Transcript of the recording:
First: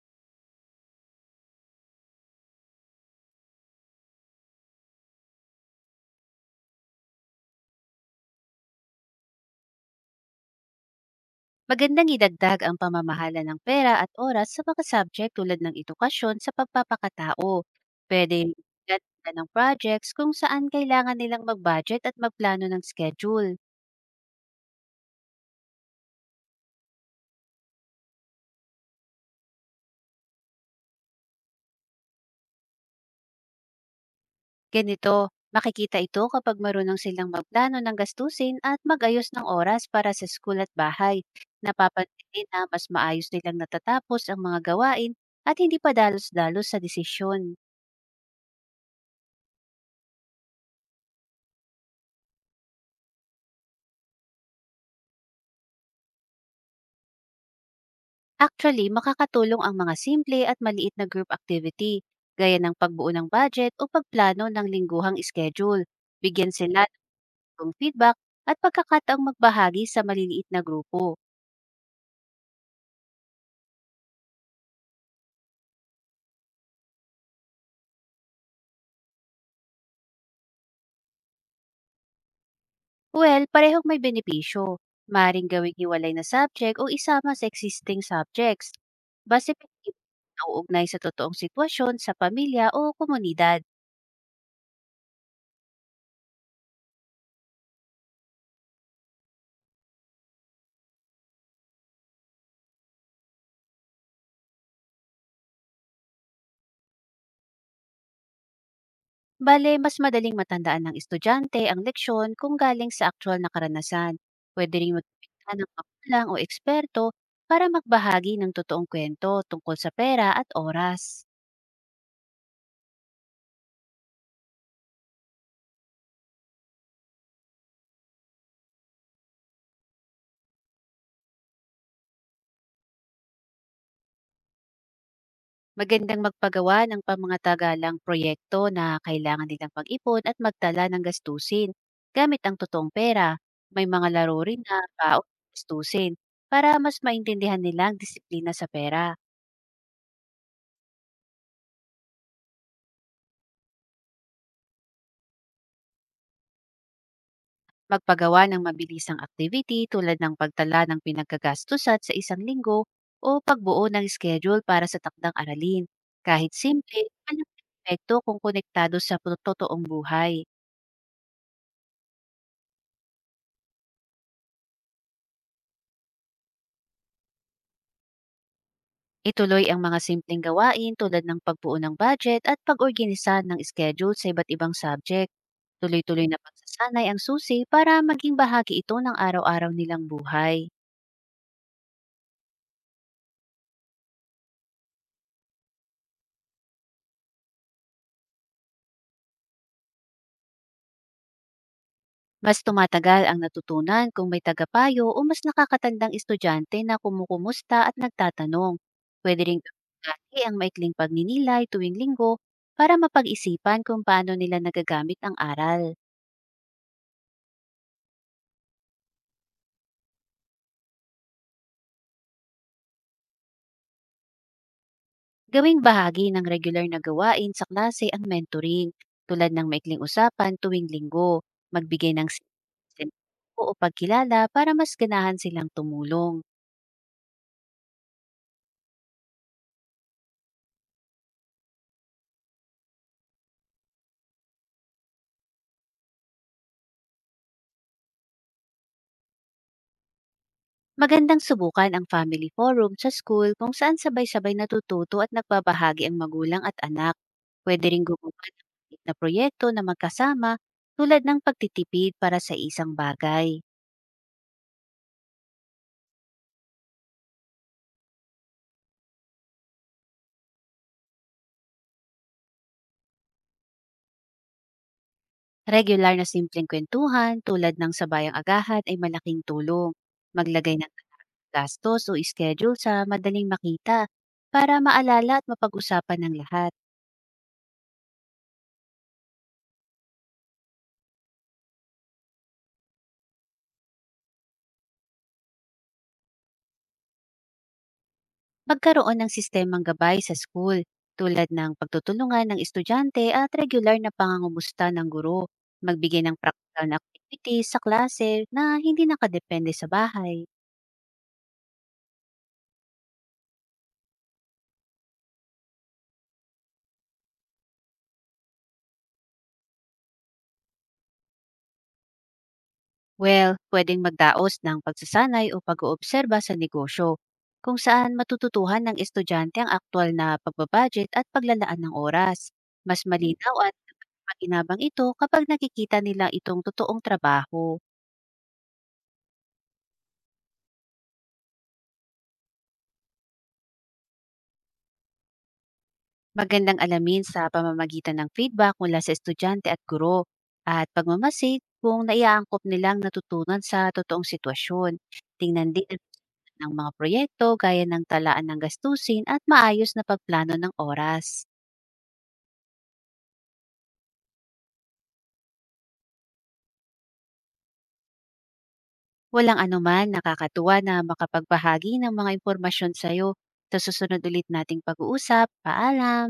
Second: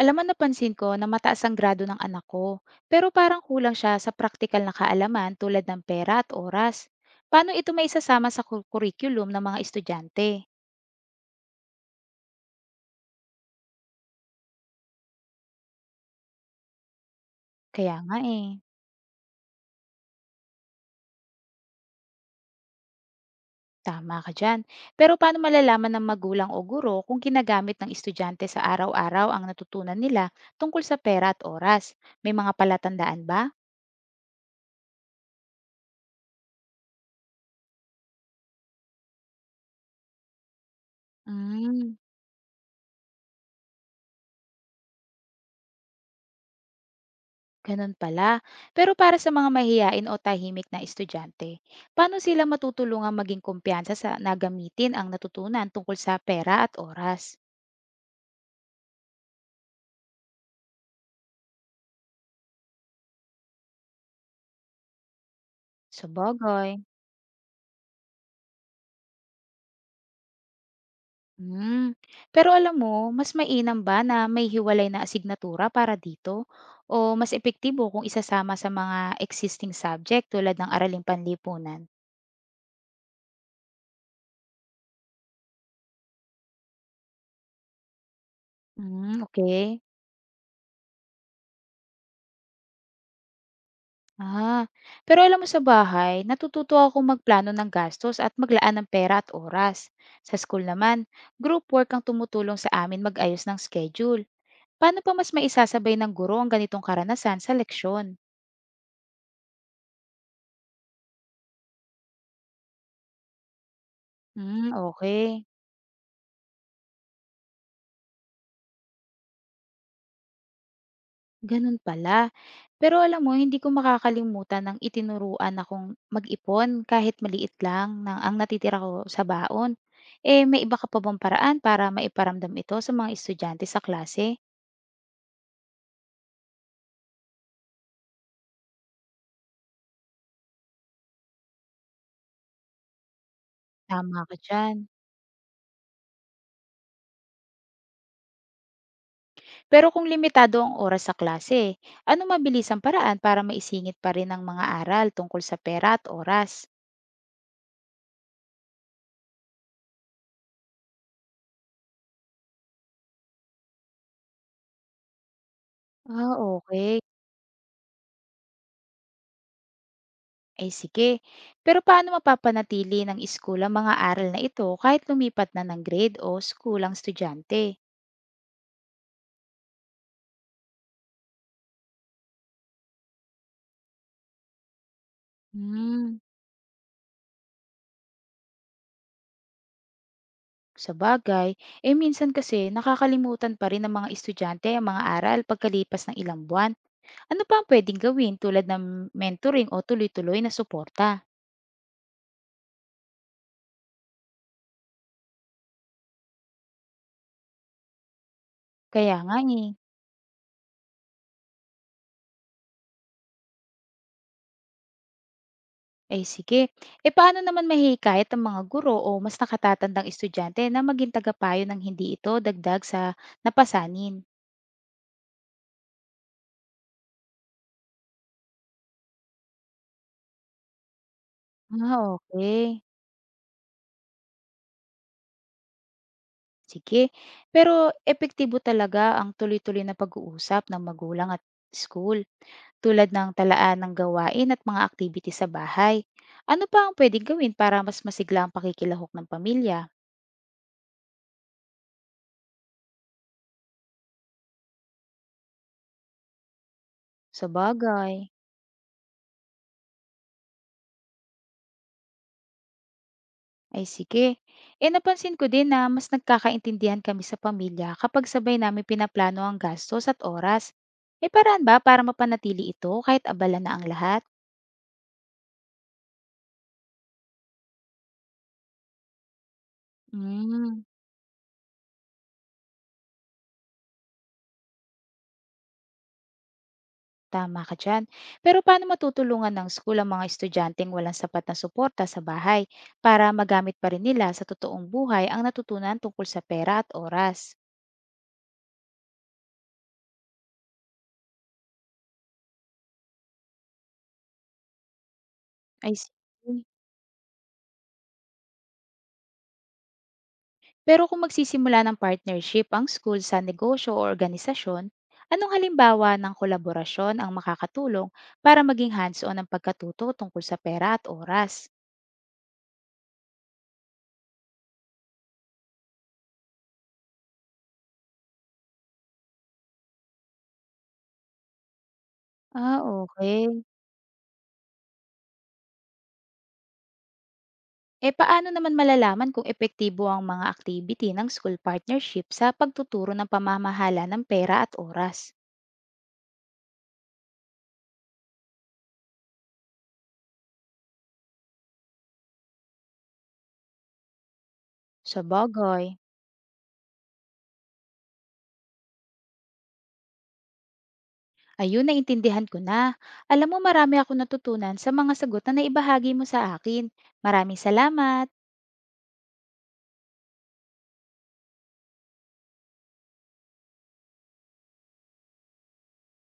Alam mo, napansin ko na mataas ang grado ng anak ko, pero parang kulang siya sa praktikal na kaalaman tulad ng pera at oras. Paano ito maisasama sa curriculum ng mga estudyante? Magandang idagdag ang pamamahala ng pera at oras sa mga subject tulad ng edukasyon sa pagpapakatao. Kaya nga Pwede eh, bigyan sila ng projects kung saan kailangan nilang mag-budget at magplano ng schedule. tama ka dyan. Pero paano malalaman ng magulang o guro kung ginagamit ng estudyante sa araw-araw ang natutunan nila tungkol sa pera at oras? May mga palatandaan ba? Ganito, makikita ito kapag marunong silang magplano ng gastusin at mag-ayos ng oras para sa school at bahay. Mm. Napapansin din na mas maayos nilang natatapos ang mga gawain at hindi pa dalos-dalos sa desisyon. Ganun pala. Pero para sa mga mahiyain o tahimik na estudyante, paano sila matutulungan maging kumpiyansa sa nagamitin ang natutunan tungkol sa pera at oras? Actually, makakatulong ang mga simple at maliit na group activity, gaya ng pagbuo ng budget o pagplano ng lingguhang schedule. Bigyan Sabagay. sila ng feedback at pagkakataong magbahagi sa maliliit na grupo. Hmm. Pero alam mo, mas mainam ba na may hiwalay na asignatura para dito? O mas epektibo kung isasama sa mga existing subject tulad ng araling panlipunan? Well, parehong may benepisyo. Maring gawing hiwalay na subject o isama sa existing subjects. Hmm, Base pa okay. nauugnay sa totoong sitwasyon sa pamilya o komunidad. Ah, pero alam mo sa bahay, natututo ako magplano ng gastos at maglaan ng pera at oras. Sa school naman, group work ang tumutulong sa amin mag-ayos ng schedule. Paano pa mas maisasabay ng guro ang ganitong karanasan sa leksyon? Bale, mas madaling matandaan ng estudyante ang leksyon kung galing sa aktwal na karanasan. Hmm, Pwede rin okay. magpita ng magulang o eksperto para magbahagi ng totoong kwento tungkol sa pera at oras. Ganun pala. Pero alam mo, hindi ko makakalimutan ng itinuruan akong mag-ipon kahit maliit lang ng ang natitira ko sa baon. Eh, may iba ka pa bang paraan para maiparamdam ito sa mga estudyante sa klase? Magandang magpagawa ng pamangatagalang proyekto na kailangan nilang pag-ipon at magtala ng gastusin gamit ang totoong pera. May mga Tama laro ka rin dyan. na paot gastusin para mas maintindihan nila ang disiplina sa pera. Pero kung limitado ang oras sa klase, ano mabilis ang paraan para maisingit pa rin ang mga aral tungkol sa pera at oras? Magpagawa ng mabilisang activity tulad ng pagtala ng pinagkagastusan sa isang linggo o pagbuo ng schedule para sa takdang aralin. Ah, Kahit okay. simple, malaking epekto kung konektado sa totoong buhay. Ay sige. Pero paano mapapanatili ng school ang mga aral na ito kahit lumipat na ng grade o school ang estudyante? Ituloy ang mga simpleng gawain tulad ng pagbuo ng budget at pag-organisa ng schedule sa iba't ibang subject. Hmm, Tuloy-tuloy na pagsasanay ang susi para maging bahagi ito ng araw-araw nilang buhay. sa bagay, eh minsan kasi nakakalimutan pa rin ng mga estudyante ang mga aral pagkalipas ng ilang buwan. Ano pa ang pwedeng gawin tulad ng mentoring o tuloy-tuloy na suporta? Mas tumatagal ang natutunan kung may tagapayo o mas nakakatandang estudyante na kumukumusta at nagtatanong. Kaya nga Pwede ring eh. dati ang maikling pagninilay tuwing linggo para mapag-isipan kung paano nila nagagamit ang aral. Eh, sige. Eh paano naman mahihikayat ang mga guro o mas nakatatandang estudyante na maging tagapayo ng hindi ito dagdag sa napasanin? Gawing bahagi ng regular na gawain sa klase ang mentoring, tulad ng maikling usapan tuwing linggo, magbigay Ah, ng okay. sen- o pagkilala para mas ganahan silang tumulong. Sige. Pero epektibo talaga ang tuloy-tuloy na pag-uusap ng magulang at school tulad ng talaan ng gawain at mga activity sa bahay. Ano pa ang pwedeng gawin para mas masigla ang pakikilahok ng pamilya? Magandang subukan ang family forum sa school kung saan sabay-sabay natututo at nagbabahagi ang magulang at anak. Sa Pwede rin bagay? gumawa ng maliit na proyekto na magkasama tulad ng pagtitipid para sa isang bagay. Ay sige. Eh napansin ko din na mas nagkakaintindihan kami sa pamilya kapag sabay namin pinaplano ang gastos at oras. May paraan ba para mapanatili ito kahit abala na ang lahat? Regular na simpleng kwentuhan tulad ng sabayang agahan ay malaking tulong. Maglagay Hmm, ng gastos o schedule sa madaling makita para maalala at mapag-usapan ng lahat. tama ka dyan. Pero paano matutulungan ng school ang mga estudyanteng walang sapat na suporta sa bahay para magamit pa rin nila sa totoong buhay ang natutunan tungkol sa pera at oras? Magkaroon ng sistemang gabay sa school tulad ng pagtutulungan ng estudyante at regular na pangangumusta ng guro. Ay Magbigay ng sige. practical na activities sa klase na hindi nakadepende sa bahay. Pero kung magsisimula ng partnership ang school sa negosyo o organisasyon, anong halimbawa ng kolaborasyon ang makakatulong para maging hands-on ang pagkatuto tungkol sa pera at oras? Well, pwedeng magdaos ng pagsasanay o pag-oobserba sa negosyo kung saan matututuhan ng estudyante ang aktwal na pagbabudget at paglalaan ng oras. Ah, Mas okay. malinaw at makinabang ito kapag nakikita nila itong totoong trabaho. Eh paano naman malalaman kung epektibo ang mga activity ng school partnership sa pagtuturo ng pamamahala ng pera at oras? Magandang alamin sa pamamagitan ng feedback mula sa estudyante at guro at pagmamasid kung naiaangkop nilang natutunan sa totoong sitwasyon. Sa Tingnan din bagay. ang ng mga proyekto gaya ng talaan ng gastusin at maayos na pagplano ng oras. Ayun, naintindihan ko na. Alam mo, marami ako natutunan sa mga sagot na naibahagi mo sa akin. Maraming salamat. Walang anuman, nakakatuwa na makapagbahagi ng mga impormasyon sa iyo. Sa susunod ulit nating pag-uusap, paalam!